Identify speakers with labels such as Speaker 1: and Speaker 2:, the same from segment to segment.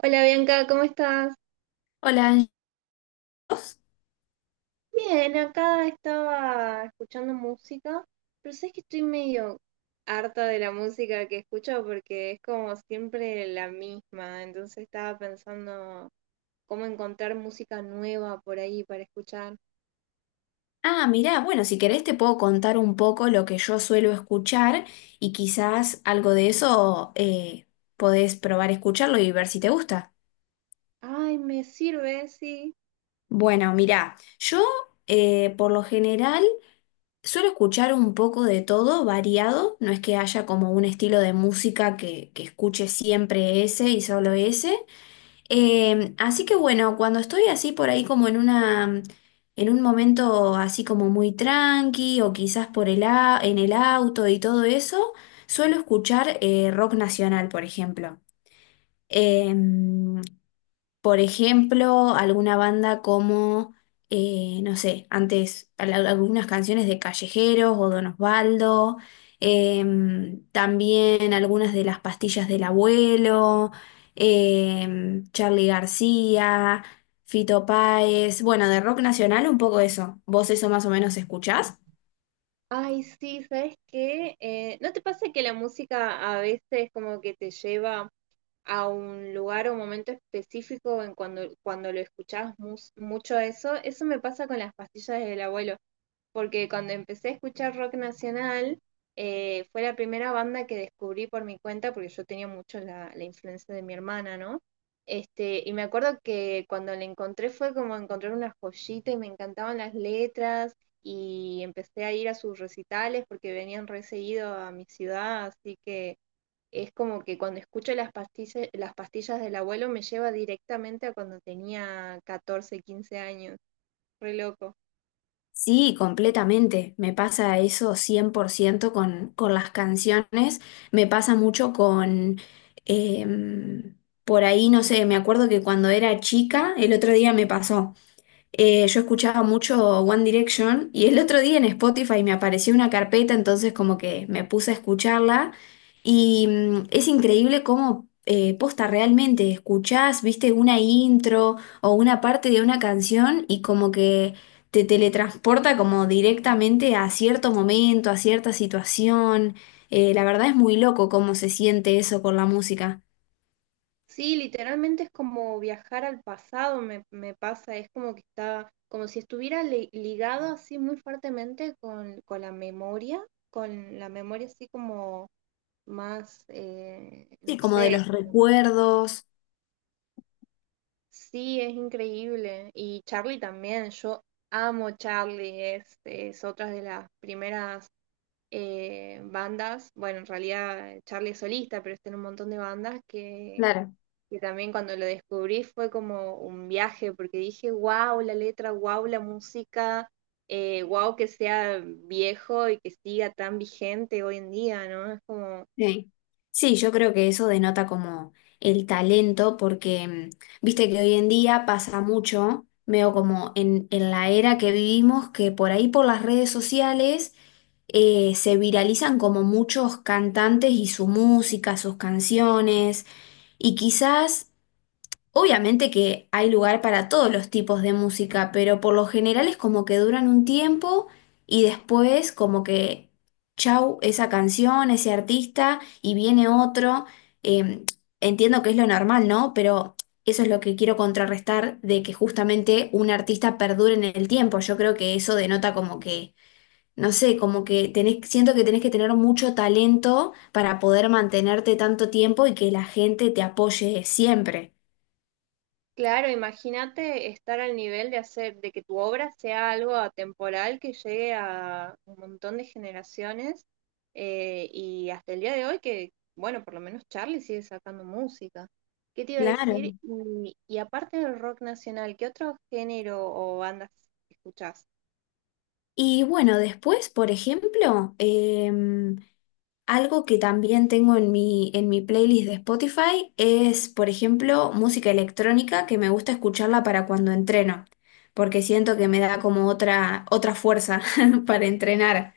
Speaker 1: Hola Bianca, ¿cómo estás?
Speaker 2: Hola, Angelos.
Speaker 1: Bien, acá estaba escuchando música, pero sabes que estoy medio harta de la música que escucho porque es como siempre la misma, entonces estaba pensando cómo encontrar música nueva por ahí para escuchar.
Speaker 2: Ah, mirá, bueno, si querés te puedo contar un poco lo que yo suelo escuchar y quizás algo de eso podés probar escucharlo y ver si te gusta.
Speaker 1: Ay, me sirve, sí.
Speaker 2: Bueno, mirá, yo por lo general suelo escuchar un poco de todo, variado, no es que haya como un estilo de música que escuche siempre ese y solo ese. Así que bueno, cuando estoy así por ahí en un momento así como muy tranqui o quizás en el auto y todo eso, suelo escuchar rock nacional, por ejemplo. Em, por ejemplo, alguna banda como, no sé, antes algunas canciones de Callejeros o Don Osvaldo, también algunas de las pastillas del abuelo, Charly García, Fito Páez, bueno, de rock nacional un poco eso. ¿Vos eso más o menos escuchás?
Speaker 1: Ay, sí, ¿sabes qué? ¿No te pasa que la música a veces como que te lleva a un lugar o un momento específico en cuando lo escuchás mucho eso? Eso me pasa con las pastillas del abuelo porque cuando empecé a escuchar rock nacional, fue la primera banda que descubrí por mi cuenta, porque yo tenía mucho la influencia de mi hermana, ¿no? Este, y me acuerdo que cuando la encontré fue como encontrar una joyita y me encantaban las letras y empecé a ir a sus recitales porque venían re seguido a mi ciudad, así que es como que cuando escucho las pastillas del abuelo me lleva directamente a cuando tenía 14 15 años, re loco.
Speaker 2: Sí, completamente. Me pasa eso 100% con las canciones. Me pasa mucho em, por ahí, no sé, me acuerdo que cuando era chica, el otro día me pasó. Yo escuchaba mucho One Direction y el otro día en Spotify me apareció una carpeta, entonces como que me puse a escucharla y es increíble cómo posta realmente escuchás, viste una intro o una parte de una canción y como que te teletransporta como directamente a cierto momento, a cierta situación. La verdad es muy loco cómo se siente eso con la música.
Speaker 1: Sí, literalmente es como viajar al pasado, me pasa, es como que está, como si estuviera ligado así muy fuertemente con la memoria, con la memoria así como más, no
Speaker 2: Sí, como de
Speaker 1: sé,
Speaker 2: los
Speaker 1: como,
Speaker 2: recuerdos.
Speaker 1: sí, es increíble. Y Charlie también, yo amo Charlie, es otra de las primeras bandas, bueno, en realidad Charlie es solista, pero está en un montón de bandas que
Speaker 2: Claro.
Speaker 1: que también cuando lo descubrí fue como un viaje, porque dije, wow, la letra, wow, la música, wow, que sea viejo y que siga tan vigente hoy en día, ¿no? Es como.
Speaker 2: Sí. Sí, yo creo que eso denota como el talento, porque viste que hoy en día pasa mucho, veo como en la era que vivimos, que por ahí por las redes sociales se viralizan como muchos cantantes y su música, sus canciones, y quizás obviamente que hay lugar para todos los tipos de música, pero por lo general es como que duran un tiempo y después como que chau, esa canción, ese artista y viene otro. Eh, Entiendo que es lo normal, ¿no? Pero eso es lo que quiero contrarrestar de que justamente un artista perdure en el tiempo. Yo creo que eso denota como que, no sé, como que tenés, siento que tenés que tener mucho talento para poder mantenerte tanto tiempo y que la gente te apoye siempre.
Speaker 1: Claro, imagínate estar al nivel de hacer de que tu obra sea algo atemporal que llegue a un montón de generaciones y hasta el día de hoy que, bueno, por lo menos Charlie sigue sacando música. ¿Qué te iba a
Speaker 2: Claro.
Speaker 1: decir? Y aparte del rock nacional, ¿qué otro género o bandas escuchás?
Speaker 2: Y bueno, después, por ejemplo, algo que también tengo en mi playlist de Spotify es, por ejemplo, música electrónica que me gusta escucharla para cuando entreno, porque siento que me da como otra fuerza para entrenar.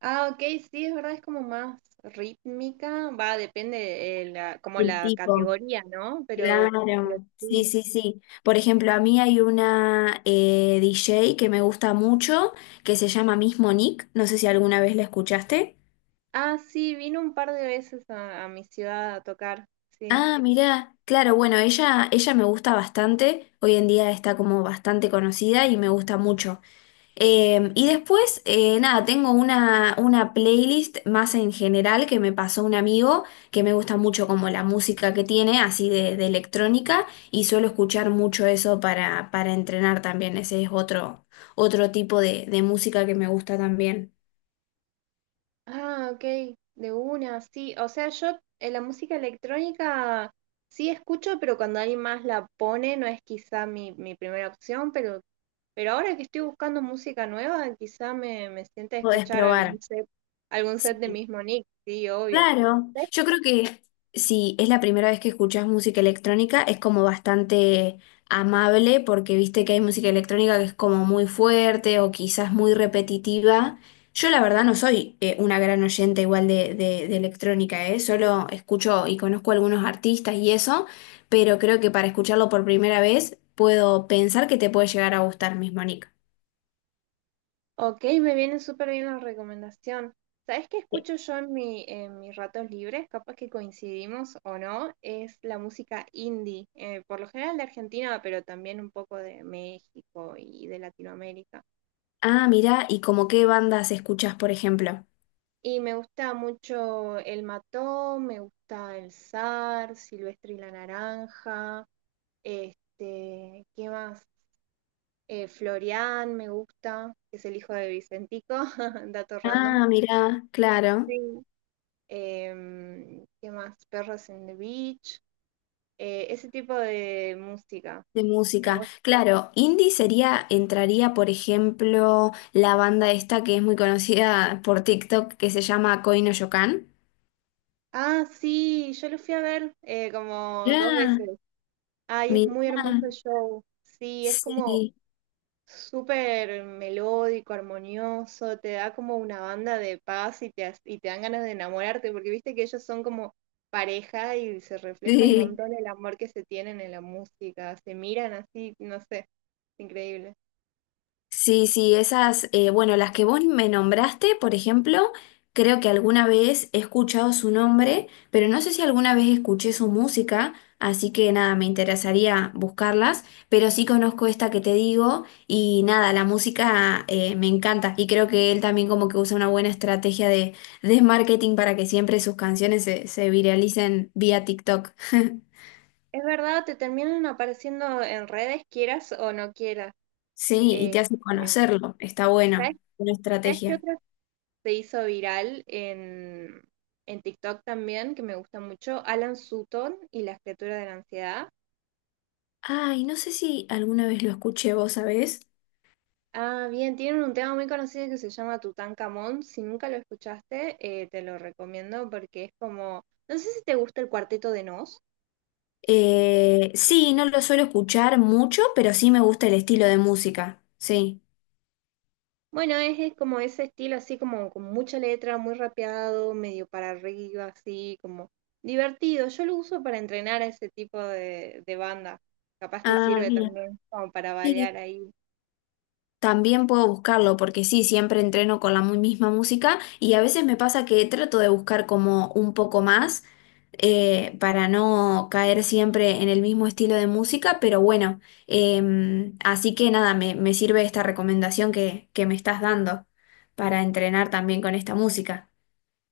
Speaker 1: Ah, ok, sí, es verdad, es como más rítmica, va, depende como
Speaker 2: El
Speaker 1: la
Speaker 2: tipo.
Speaker 1: categoría, ¿no? Pero
Speaker 2: Claro, sí,
Speaker 1: sí.
Speaker 2: sí, sí. Por ejemplo, a mí hay una DJ que me gusta mucho, que se llama Miss Monique, no sé si alguna vez la escuchaste.
Speaker 1: Ah, sí, vino un par de veces a mi ciudad a tocar, sí.
Speaker 2: Ah, mirá, claro, bueno, ella me gusta bastante, hoy en día está como bastante conocida y me gusta mucho. Y después, nada, tengo una playlist más en general que me pasó un amigo, que me gusta mucho como la música que tiene, así de electrónica, y suelo escuchar mucho eso para entrenar también, ese es otro tipo de música que me gusta también.
Speaker 1: Ah, ok, de una, sí. O sea, yo la música electrónica sí escucho, pero cuando alguien más la pone no es quizá mi primera opción, pero ahora que estoy buscando música nueva, quizá me siente a
Speaker 2: Podés
Speaker 1: escuchar
Speaker 2: probar.
Speaker 1: algún set de
Speaker 2: Sí.
Speaker 1: mismo Nick, sí, obvio.
Speaker 2: Claro, yo creo que si es la primera vez que escuchas música electrónica, es como bastante amable porque viste que hay música electrónica que es como muy fuerte o quizás muy repetitiva. Yo la verdad no soy una gran oyente igual de electrónica, ¿eh? Solo escucho y conozco algunos artistas y eso, pero creo que para escucharlo por primera vez puedo pensar que te puede llegar a gustar mismo, Nick.
Speaker 1: Ok, me viene súper bien la recomendación. ¿Sabes qué
Speaker 2: Sí.
Speaker 1: escucho yo en en mis ratos libres? Capaz que coincidimos o no, es la música indie, por lo general de Argentina, pero también un poco de México y de Latinoamérica.
Speaker 2: Ah, mira, ¿y como qué bandas escuchas, por ejemplo?
Speaker 1: Y me gusta mucho El Mató, me gusta El Zar, Silvestre y la Naranja, este, ¿qué más? Florian me gusta, que es el hijo de Vicentico, dato random.
Speaker 2: Ah, mira, claro.
Speaker 1: Sí. ¿Qué más? Perros en the Beach, ese tipo de música.
Speaker 2: De
Speaker 1: Eh,
Speaker 2: música.
Speaker 1: vos-
Speaker 2: Claro, indie sería, entraría, por ejemplo, la banda esta que es muy conocida por TikTok, que se llama Koi no Yokan.
Speaker 1: Ah, sí, yo lo fui a ver como dos
Speaker 2: Mirá,
Speaker 1: veces. Ay, es muy
Speaker 2: mirá,
Speaker 1: hermoso el show. Sí, es como
Speaker 2: sí,
Speaker 1: súper melódico, armonioso, te da como una banda de paz y te dan ganas de enamorarte, porque viste que ellos son como pareja y se refleja un
Speaker 2: sí.
Speaker 1: montón el amor que se tienen en la música, se miran así, no sé, es increíble.
Speaker 2: Sí, sí, esas, bueno, las que vos me nombraste, por ejemplo, creo que alguna vez he escuchado su nombre, pero no sé si alguna vez escuché su música, así que nada, me interesaría buscarlas, pero sí conozco esta que te digo y nada, la música me encanta y creo que él también como que usa una buena estrategia de marketing para que siempre sus canciones se viralicen vía TikTok.
Speaker 1: Es verdad, te terminan apareciendo en redes, quieras o no quieras.
Speaker 2: Sí, y te
Speaker 1: Eh,
Speaker 2: hace
Speaker 1: eh,
Speaker 2: conocerlo, está
Speaker 1: ¿sabes,
Speaker 2: bueno, una
Speaker 1: sabes qué
Speaker 2: estrategia.
Speaker 1: otra se hizo viral en TikTok también, que me gusta mucho? Alan Sutton y la escritura de la ansiedad.
Speaker 2: Ay, no sé si alguna vez lo escuché vos, ¿sabés?
Speaker 1: Ah, bien, tienen un tema muy conocido que se llama Tutankamón. Si nunca lo escuchaste, te lo recomiendo porque es como, no sé si te gusta el cuarteto de Nos.
Speaker 2: Sí, no lo suelo escuchar mucho, pero sí me gusta el estilo de música. Sí.
Speaker 1: Bueno, es como ese estilo así como con mucha letra, muy rapeado, medio para arriba, así como divertido. Yo lo uso para entrenar a ese tipo de banda. Capaz te
Speaker 2: Ah,
Speaker 1: sirve
Speaker 2: bien.
Speaker 1: también como para
Speaker 2: Sí.
Speaker 1: variar ahí.
Speaker 2: También puedo buscarlo porque sí, siempre entreno con la misma música y a veces me pasa que trato de buscar como un poco más para no caer siempre en el mismo estilo de música, pero bueno, así que nada, me sirve esta recomendación que me estás dando para entrenar también con esta música.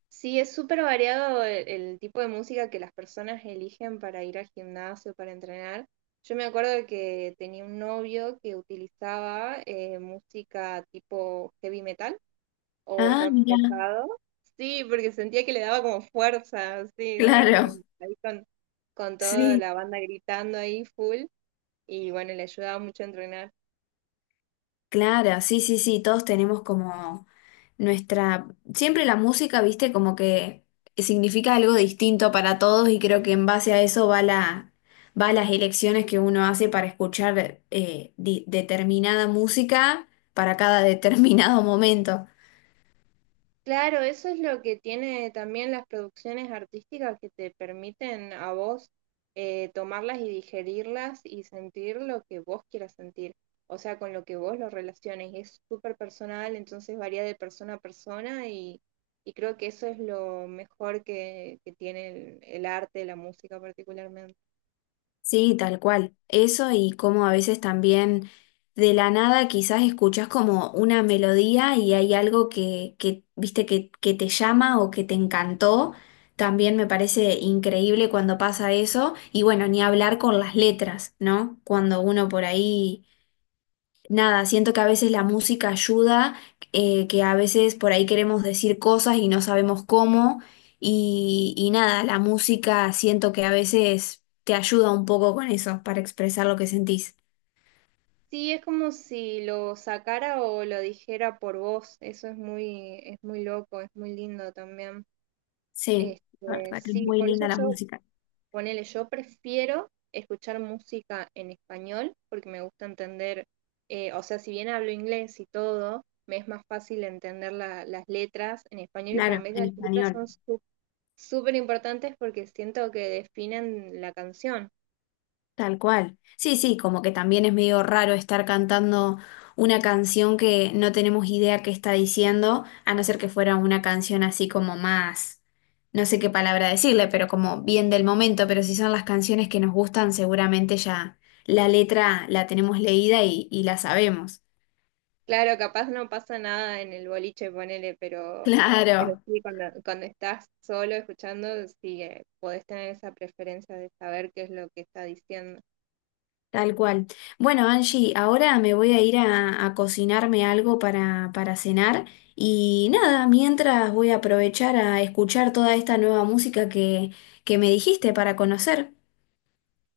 Speaker 1: Sí, es súper variado el tipo de música que las personas eligen para ir al gimnasio, para entrenar. Yo me acuerdo que tenía un novio que utilizaba música tipo heavy metal o
Speaker 2: Ah,
Speaker 1: rock
Speaker 2: mira,
Speaker 1: pesado. Sí, porque sentía que le daba como fuerza, así como
Speaker 2: claro,
Speaker 1: ahí con toda
Speaker 2: sí,
Speaker 1: la banda gritando ahí full y bueno, le ayudaba mucho a entrenar.
Speaker 2: claro, sí, sí, sí, todos tenemos como nuestra, siempre la música, viste, como que significa algo distinto para todos y creo que en base a eso va va las elecciones que uno hace para escuchar determinada música para cada determinado momento.
Speaker 1: Claro, eso es lo que tiene también las producciones artísticas que te permiten a vos tomarlas y digerirlas y sentir lo que vos quieras sentir, o sea, con lo que vos lo relaciones. Es súper personal, entonces varía de persona a persona y creo que eso es lo mejor que tiene el arte, la música particularmente.
Speaker 2: Sí, tal cual. Eso y como a veces también de la nada quizás escuchas como una melodía y hay algo que viste que te llama o que te encantó. También me parece increíble cuando pasa eso. Y bueno, ni hablar con las letras, ¿no? Cuando uno por ahí nada, siento que a veces la música ayuda, que a veces por ahí queremos decir cosas y no sabemos cómo. Y nada, la música siento que a veces te ayuda un poco con eso, para expresar lo que sentís.
Speaker 1: Sí, es como si lo sacara o lo dijera por vos, eso es muy loco, es muy lindo también.
Speaker 2: Sí, la
Speaker 1: Este,
Speaker 2: verdad que es
Speaker 1: sí,
Speaker 2: muy
Speaker 1: por eso
Speaker 2: linda la
Speaker 1: yo
Speaker 2: música.
Speaker 1: ponele, yo prefiero escuchar música en español porque me gusta entender, o sea, si bien hablo inglés y todo, me es más fácil entender las letras en español y para
Speaker 2: Claro,
Speaker 1: mí
Speaker 2: en
Speaker 1: las letras
Speaker 2: español.
Speaker 1: son súper importantes porque siento que definen la canción.
Speaker 2: Tal cual. Sí, sí, como que también es medio raro estar cantando una canción que no tenemos idea qué está diciendo, a no ser que fuera una canción así como más, no sé qué palabra decirle, pero como bien del momento, pero si son las canciones que nos gustan, seguramente ya la letra la tenemos leída y la sabemos.
Speaker 1: Claro, capaz no pasa nada en el boliche, ponele, pero
Speaker 2: Claro.
Speaker 1: sí, cuando estás solo escuchando, sí, podés tener esa preferencia de saber qué es lo que está diciendo.
Speaker 2: Tal cual. Bueno, Angie, ahora me voy a ir a cocinarme algo para cenar y nada, mientras voy a aprovechar a escuchar toda esta nueva música que me dijiste para conocer.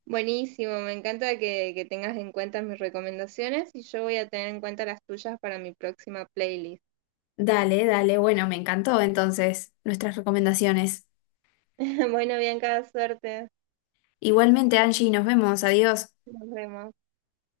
Speaker 1: Buenísimo, me encanta que tengas en cuenta mis recomendaciones y yo voy a tener en cuenta las tuyas para mi próxima playlist.
Speaker 2: Dale, dale, bueno, me encantó entonces nuestras recomendaciones.
Speaker 1: Bueno, Bianca, suerte.
Speaker 2: Igualmente, Angie, nos vemos, adiós.
Speaker 1: Nos vemos.